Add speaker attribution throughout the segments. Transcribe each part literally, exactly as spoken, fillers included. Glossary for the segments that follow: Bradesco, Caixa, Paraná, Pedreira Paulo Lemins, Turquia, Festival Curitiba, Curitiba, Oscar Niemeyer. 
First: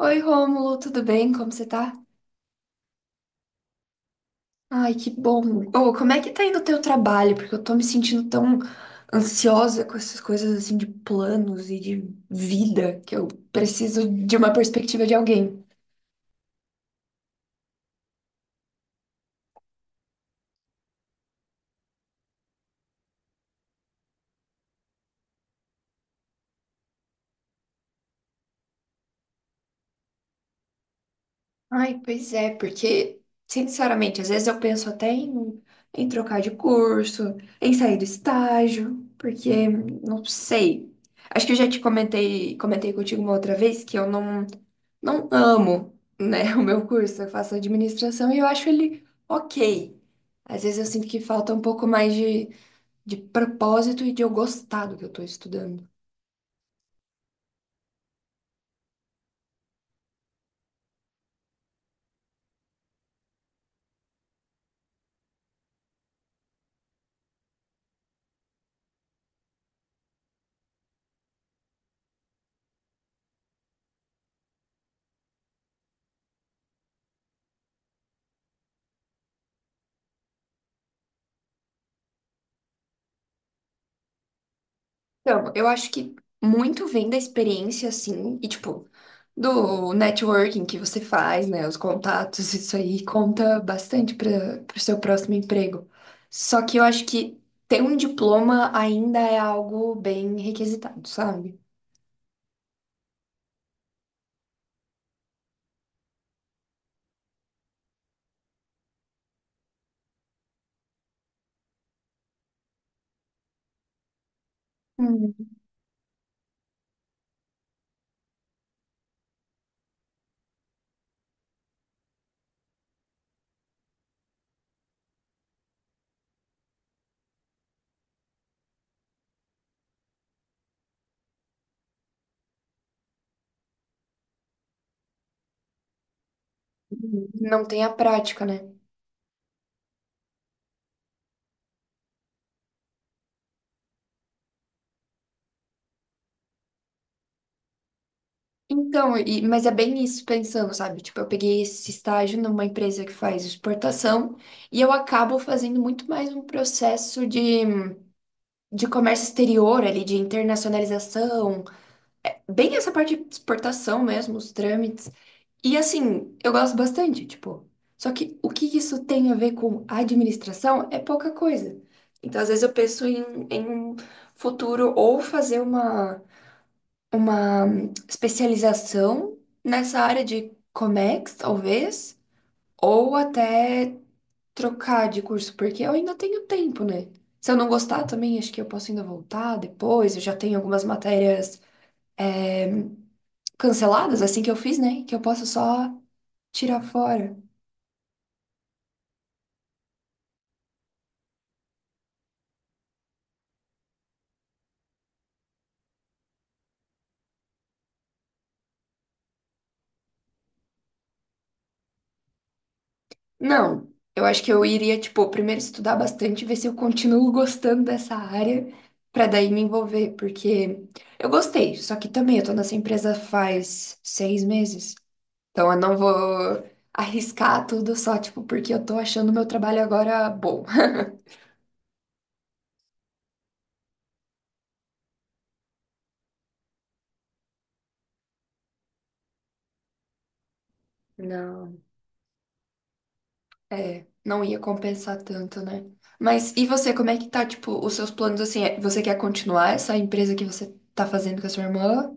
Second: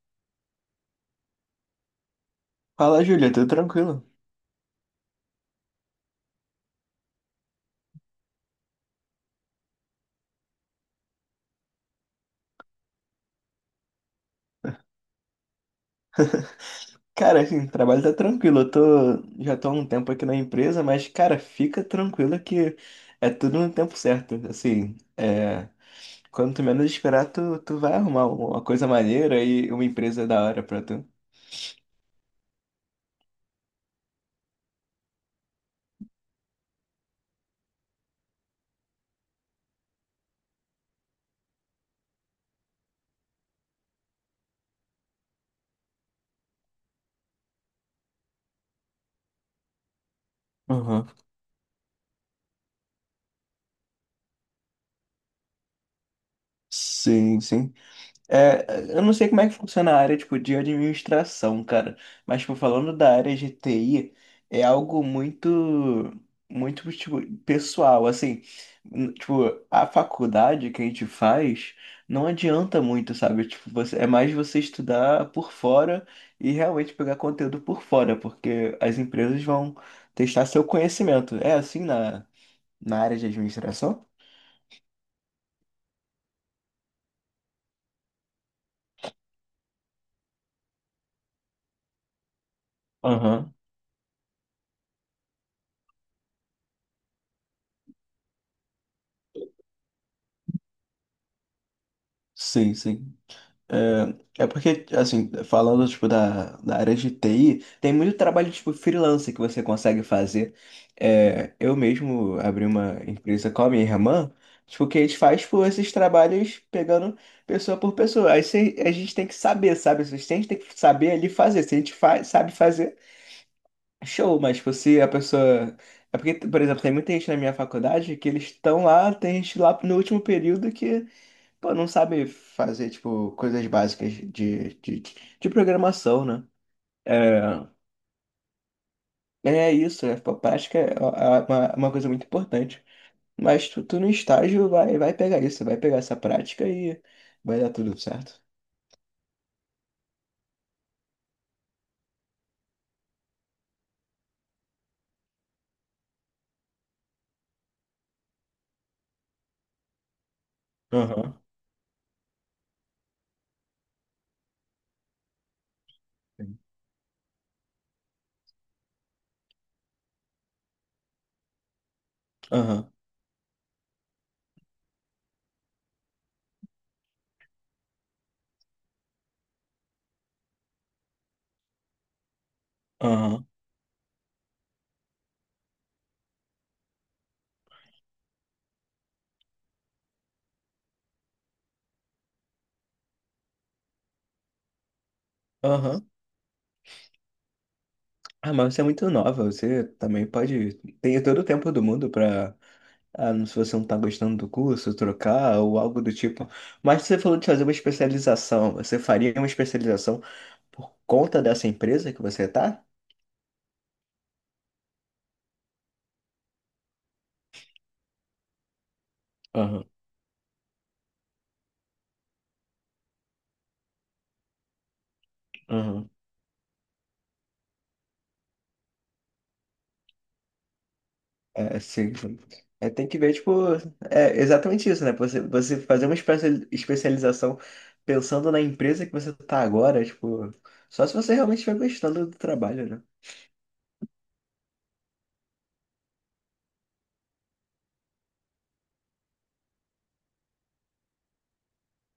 Speaker 1: Oi, Rômulo, tudo bem? Como você tá?
Speaker 2: Fala, Júlia, tudo tranquilo?
Speaker 1: Ai, que bom. Ô, como é que tá indo o teu trabalho? Porque eu tô me sentindo tão ansiosa com essas coisas assim de planos e de vida que eu preciso de uma perspectiva de alguém.
Speaker 2: Cara, assim, o trabalho tá tranquilo. Eu tô, já tô há um tempo aqui na empresa, mas, cara, fica tranquila que é tudo no tempo certo. Assim, é, quando tu menos esperar, tu, tu vai arrumar uma coisa maneira e uma empresa da hora pra tu.
Speaker 1: Ai, pois é, porque, sinceramente, às vezes eu penso até em, em trocar de curso, em sair do estágio, porque não sei. Acho que eu já te comentei, comentei contigo uma outra vez que eu não. não amo, né, o meu curso. Eu faço administração e eu acho ele ok. Às vezes eu sinto
Speaker 2: Aham.
Speaker 1: que falta um pouco mais de, de propósito e de eu gostar do que eu tô estudando.
Speaker 2: Sim, sim. É, eu não sei como é que funciona a área, tipo, de administração, cara. Mas, tipo, falando da área de T I, é algo muito, muito, tipo, pessoal, assim. n- Tipo, a faculdade que a gente faz não adianta muito, sabe? Tipo, você, é mais você estudar por fora e realmente pegar conteúdo por fora, porque as empresas vão testar seu conhecimento. É assim na, na área de administração?
Speaker 1: Então, eu acho que muito vem da experiência, assim, e tipo, do networking que você faz, né, os contatos, isso aí
Speaker 2: Aham.
Speaker 1: conta bastante para o seu próximo emprego. Só que eu acho que ter um diploma ainda é algo bem requisitado, sabe?
Speaker 2: Sim, sim. É, é porque, assim, falando, tipo, da, da área de T I, tem muito trabalho, tipo, freelancer que você consegue fazer. É, eu mesmo abri uma empresa com a minha irmã, tipo, que a gente faz,
Speaker 1: Hum.
Speaker 2: tipo, esses trabalhos pegando pessoa por pessoa. Aí cê- a gente tem que saber, sabe? A gente tem que saber ali fazer. Se a gente fa sabe fazer, show. Mas, tipo, se a pessoa... É porque, por exemplo, tem muita gente na minha faculdade que eles estão lá, tem gente lá no último período. Pô, não sabe fazer, tipo, coisas básicas de, de, de programação, né? É,
Speaker 1: Não tem a prática, né?
Speaker 2: é isso. É, pô, prática é uma, uma coisa muito importante. Mas tu, tu no estágio vai, vai pegar isso, vai pegar essa prática e vai dar tudo certo.
Speaker 1: Então, e- mas é bem isso pensando, sabe? Tipo, eu peguei esse estágio numa empresa que faz exportação e eu acabo fazendo muito mais um processo de, de comércio exterior ali, de
Speaker 2: Aham.
Speaker 1: internacionalização, bem essa parte de exportação mesmo, os trâmites. E assim, eu
Speaker 2: Sim.
Speaker 1: gosto bastante, tipo. Só que o que isso tem a ver com administração é pouca coisa. Então, às vezes eu
Speaker 2: Aham,
Speaker 1: penso em, em um futuro ou fazer uma uma especialização nessa área de Comex, talvez, ou
Speaker 2: aham,
Speaker 1: até trocar de curso, porque eu ainda tenho tempo, né? Se eu não gostar também, acho que eu posso ainda voltar depois. Eu já tenho algumas matérias canceladas, assim que eu fiz, né? Que eu posso só
Speaker 2: aham.
Speaker 1: tirar fora.
Speaker 2: Ah, mas você é muito nova, você também pode. Tem todo o tempo do mundo pra. Ah, não- se você não tá gostando do curso, trocar ou algo do tipo. Mas você falou de fazer uma especialização. Você faria uma especialização por conta dessa empresa que você tá?
Speaker 1: Não, eu acho que eu iria, tipo, primeiro estudar bastante, ver se eu continuo gostando dessa área, pra daí me
Speaker 2: Aham,
Speaker 1: envolver, porque eu gostei, só que também eu tô nessa empresa faz seis meses. Então eu não
Speaker 2: aham.
Speaker 1: vou arriscar tudo só, tipo, porque eu tô achando meu trabalho agora bom.
Speaker 2: É, sim, é, tem que ver, tipo, é exatamente isso, né? Você, você fazer uma espe- especialização pensando na empresa que você tá agora, tipo, só se você realmente estiver
Speaker 1: Não.
Speaker 2: gostando do trabalho, né?
Speaker 1: É, não ia compensar tanto, né? Mas e você, como é que tá, tipo, os seus planos assim? É, você quer continuar essa empresa que você tá fazendo com a sua irmã?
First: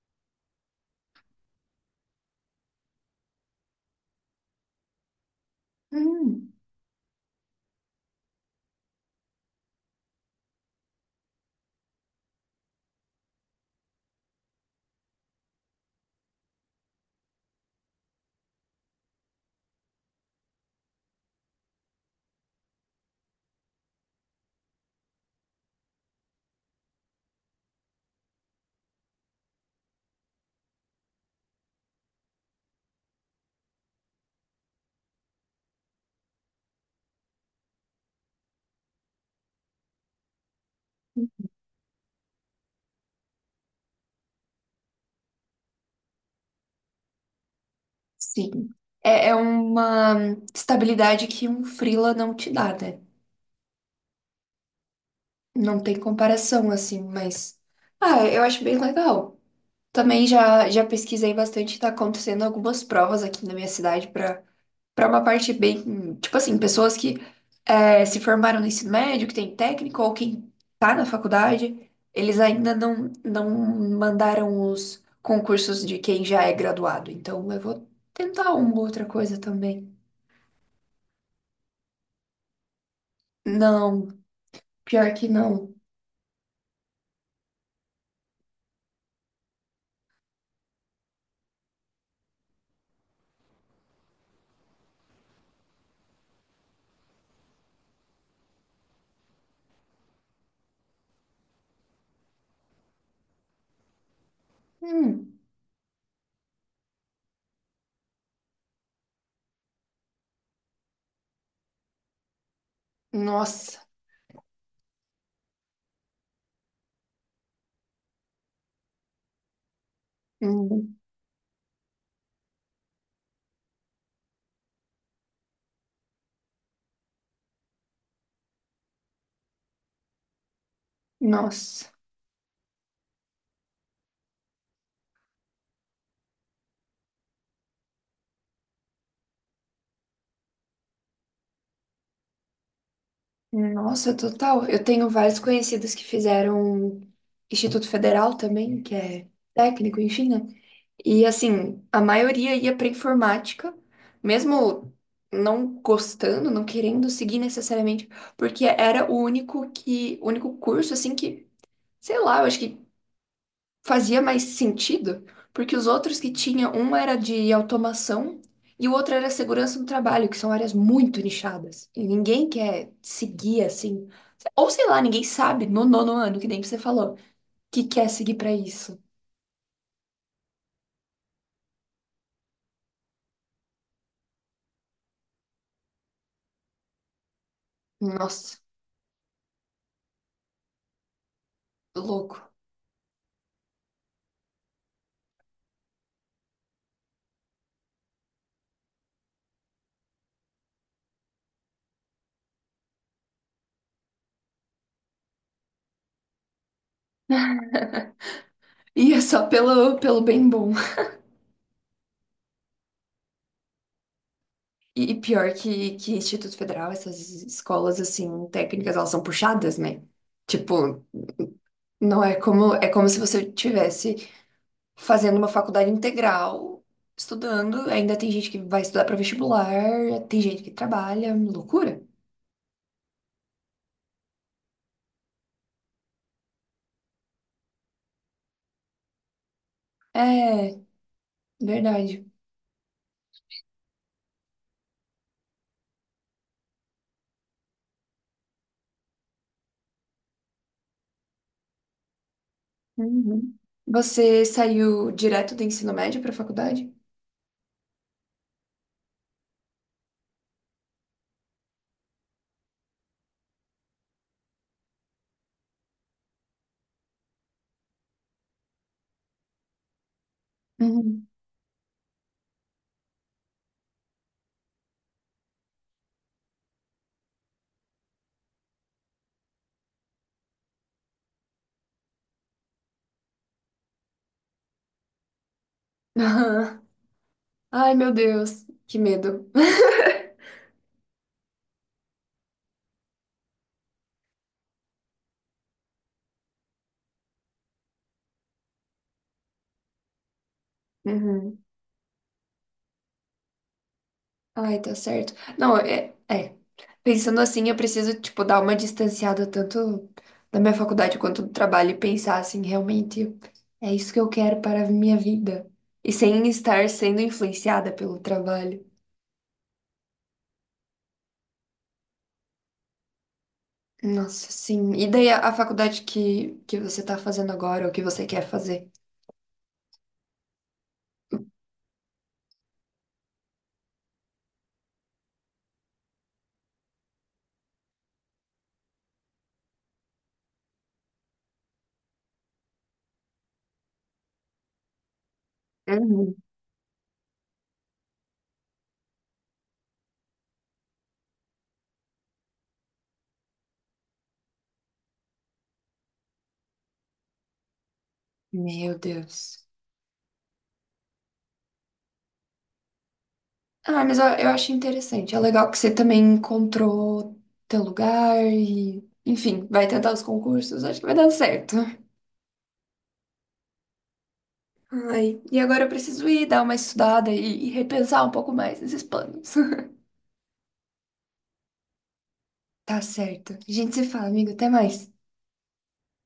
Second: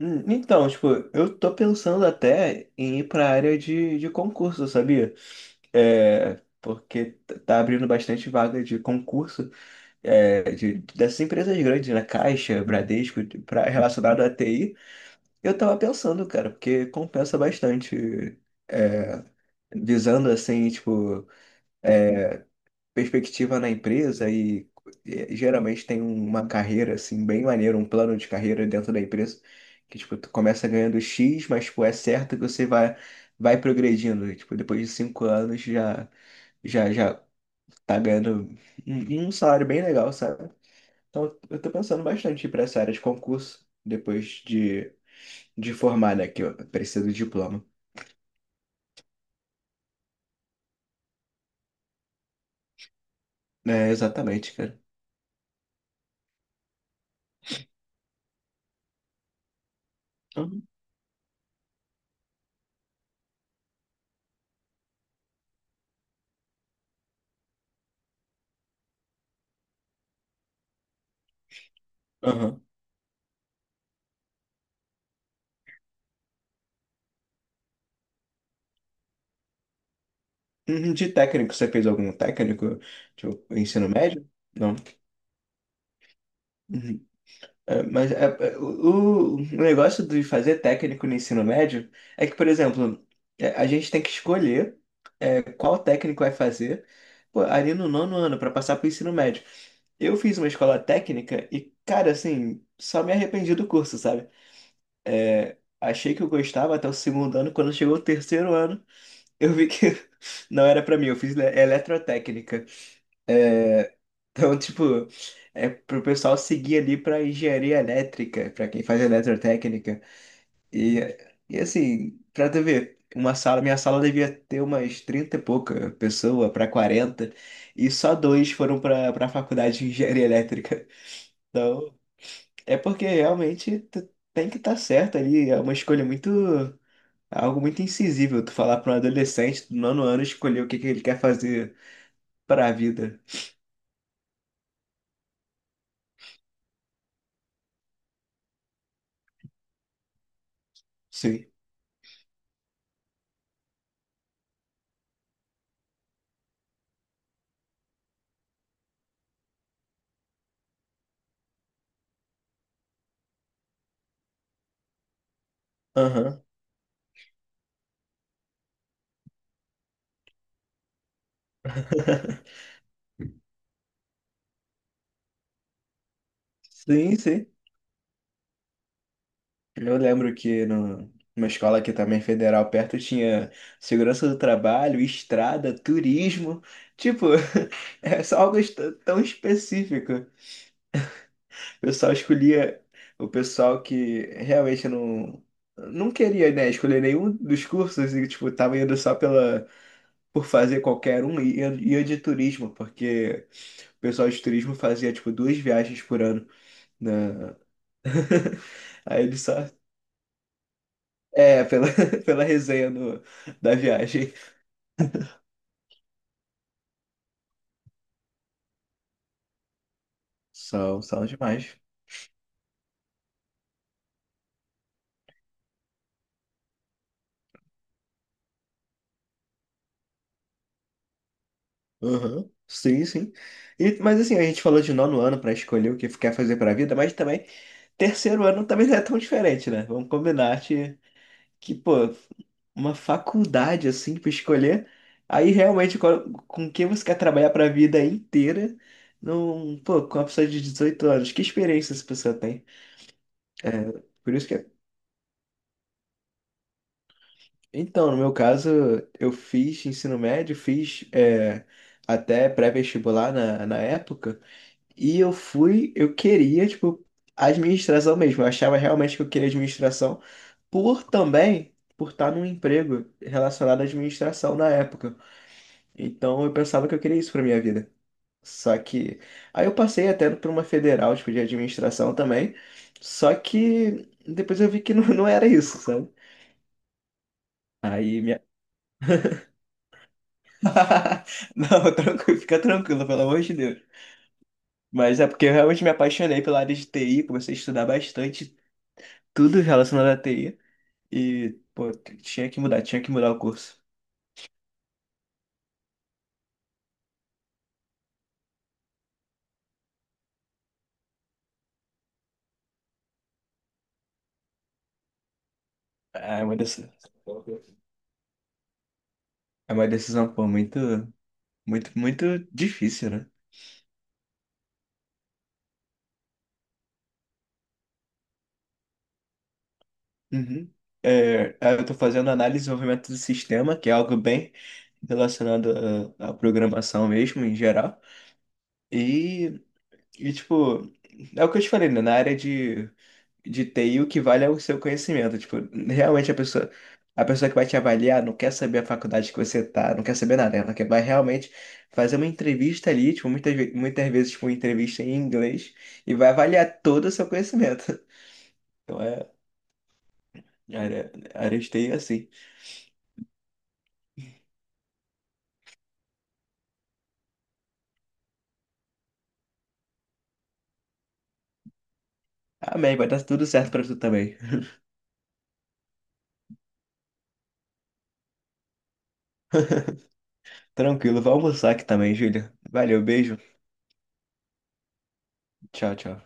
Speaker 2: Hum, Então, tipo, eu tô pensando até em ir pra área de, de concurso, sabia? É,
Speaker 1: Hum,
Speaker 2: porque t- tá abrindo bastante vaga de concurso, é, de, dessas empresas grandes, né? Caixa, Bradesco, pra, relacionado à T I. Eu tava pensando, cara, porque compensa bastante, é, visando assim, tipo, perspectiva na empresa e, e geralmente tem uma carreira assim bem maneira, um plano de carreira dentro da empresa que, tipo, tu começa ganhando xis, mas, tipo, é certo que você vai vai progredindo. E, tipo, depois de cinco anos já já já tá ganhando um, um salário bem legal, sabe? Então eu tô pensando bastante para essa área de concurso depois de de formar, né, que eu preciso de diploma.
Speaker 1: sim. É, é uma estabilidade que um freela não te dá, né?
Speaker 2: É, exatamente, cara.
Speaker 1: Não tem comparação, assim, mas. Ah, eu acho bem legal. Também
Speaker 2: Aham.
Speaker 1: já, já pesquisei bastante, tá acontecendo algumas provas aqui na minha cidade para uma parte bem, tipo assim, pessoas que é, se formaram no ensino médio, que tem técnico, ou quem tá na faculdade, eles
Speaker 2: Aham.
Speaker 1: ainda não, não mandaram os concursos de quem já é graduado. Então eu vou tentar uma outra coisa também.
Speaker 2: Uhum. De técnico, você fez algum técnico? Tipo, ensino
Speaker 1: Não,
Speaker 2: médio? Não.
Speaker 1: pior que não.
Speaker 2: Uhum. É, mas é, é, o, o negócio de fazer técnico no ensino médio é que, por exemplo, é, a gente tem que escolher é, qual técnico vai fazer, pô, ali no nono ano para passar para o ensino médio. Eu fiz uma escola técnica e, cara, assim, só me arrependi do curso, sabe?
Speaker 1: Hum,
Speaker 2: É, achei que eu gostava até o segundo ano. Quando chegou o terceiro ano, eu vi que não era pra mim. Eu fiz le- é eletrotécnica.
Speaker 1: nossa.
Speaker 2: É, então, tipo, é pro pessoal seguir ali pra engenharia elétrica, pra quem faz eletrotécnica.
Speaker 1: Hum,
Speaker 2: E, e assim, pra tu ver, uma sala, minha sala devia ter umas trinta e pouca pessoa pra quarenta, e só dois foram pra, pra faculdade de engenharia elétrica.
Speaker 1: nossa,
Speaker 2: Então, é porque realmente tu tem que estar certo ali, é uma escolha muito. É algo muito insensível tu falar para um adolescente do nono ano escolher o que que ele quer fazer para a vida.
Speaker 1: nossa, total. Eu tenho vários conhecidos que fizeram Instituto Federal também, que é técnico, enfim, né? E
Speaker 2: Sim.
Speaker 1: assim, a maioria ia para informática, mesmo não gostando, não querendo seguir necessariamente, porque era o único que, o único curso assim que, sei lá, eu acho que fazia mais sentido, porque os outros que
Speaker 2: Aham.
Speaker 1: tinha, um era de automação e o outro era segurança no trabalho, que são áreas muito nichadas. E ninguém quer seguir assim, ou sei lá, ninguém sabe no nono ano, que nem você falou,
Speaker 2: Sim, sim.
Speaker 1: que quer seguir para isso.
Speaker 2: Eu lembro que no, numa escola aqui também federal perto tinha segurança do trabalho, estrada, turismo. Tipo, é só
Speaker 1: Nossa,
Speaker 2: algo est- tão específico. O pessoal
Speaker 1: louco.
Speaker 2: escolhia o pessoal que realmente não, não queria, né, escolher nenhum dos cursos e, tipo, tava indo só pela, por fazer qualquer um. E eu ia de turismo, porque o pessoal de turismo fazia tipo duas viagens por ano na
Speaker 1: E é
Speaker 2: Aí ele
Speaker 1: só
Speaker 2: só
Speaker 1: pelo, pelo bem bom.
Speaker 2: é pela, pela resenha no- da viagem.
Speaker 1: E, e pior que, que Instituto Federal, essas escolas, assim, técnicas, elas são puxadas, né?
Speaker 2: São,
Speaker 1: Tipo,
Speaker 2: são demais.
Speaker 1: não é como, é como se você tivesse fazendo uma faculdade integral, estudando, ainda tem gente que vai estudar para vestibular, tem gente que trabalha, loucura.
Speaker 2: Uhum. Sim, sim. E, mas assim, a gente falou de nono ano para escolher o que quer fazer para a vida, mas também terceiro ano também não é tão diferente, né? Vamos combinar
Speaker 1: É,
Speaker 2: que, que, pô,
Speaker 1: verdade.
Speaker 2: uma faculdade assim pra escolher. Aí realmente co- com quem você quer trabalhar pra vida inteira. Não, pô, com uma pessoa de dezoito anos, que experiência essa pessoa tem?
Speaker 1: Uhum.
Speaker 2: É, por
Speaker 1: Você
Speaker 2: isso que é-
Speaker 1: saiu direto do ensino médio para faculdade?
Speaker 2: Então, no meu caso, eu fiz ensino médio, fiz é, até pré-vestibular na, na época, e eu fui, eu queria, tipo, administração mesmo. Eu achava realmente que eu queria administração, por
Speaker 1: Uhum.
Speaker 2: também por estar num emprego relacionado à administração na época. Então eu pensava que eu queria isso pra minha vida. Só que. Aí eu passei até por uma federal, tipo, de administração também. Só que depois eu vi que não, não era isso, sabe?
Speaker 1: Ai, meu
Speaker 2: Aí minha.
Speaker 1: Deus, que medo.
Speaker 2: Não, tranquilo, fica tranquilo, pelo amor de Deus. Mas é porque eu realmente me apaixonei pela área de T I, comecei a estudar bastante tudo relacionado à T I. E,
Speaker 1: Uhum.
Speaker 2: pô, t- tinha que mudar, tinha que mudar o curso.
Speaker 1: Ai, tá certo. Não, é, é. Pensando assim, eu preciso, tipo, dar uma distanciada tanto da minha faculdade quanto do trabalho e pensar assim, realmente, é isso que eu quero para a minha vida. E
Speaker 2: É
Speaker 1: sem
Speaker 2: uma
Speaker 1: estar
Speaker 2: decisão,
Speaker 1: sendo influenciada pelo trabalho.
Speaker 2: é uma decisão, pô, muito, muito, muito difícil, né?
Speaker 1: Nossa, sim. E daí a, a faculdade que, que você tá fazendo agora, ou que você quer fazer?
Speaker 2: Uhum. É, eu estou fazendo análise de desenvolvimento do sistema, que é algo bem relacionado à, à programação mesmo, em geral. E, e, tipo, é o que eu te falei, né? Na área de, de T I, o que vale é o seu conhecimento. Tipo, realmente a
Speaker 1: Uhum.
Speaker 2: pessoa, a pessoa que vai te avaliar não quer saber a faculdade que você tá, não quer saber nada. Ela quer, vai realmente fazer uma entrevista ali, tipo, muitas, ve- muitas vezes, tipo, uma entrevista em inglês, e vai avaliar todo o seu conhecimento.
Speaker 1: Meu
Speaker 2: Então, é,
Speaker 1: Deus.
Speaker 2: a área, a área de T I é assim.
Speaker 1: Ah, mas eu, eu acho interessante. É legal que você também encontrou teu lugar e, enfim, vai tentar os concursos. Acho que vai dar certo.
Speaker 2: Amém, vai dar tudo certo pra tu também.
Speaker 1: Ai, e agora eu preciso ir dar uma estudada e, e repensar um pouco mais nesses planos.
Speaker 2: Tranquilo, vou almoçar aqui também, Júlia.
Speaker 1: Tá
Speaker 2: Valeu, beijo.
Speaker 1: certo. A gente se fala, amigo. Até mais.
Speaker 2: Tchau, tchau.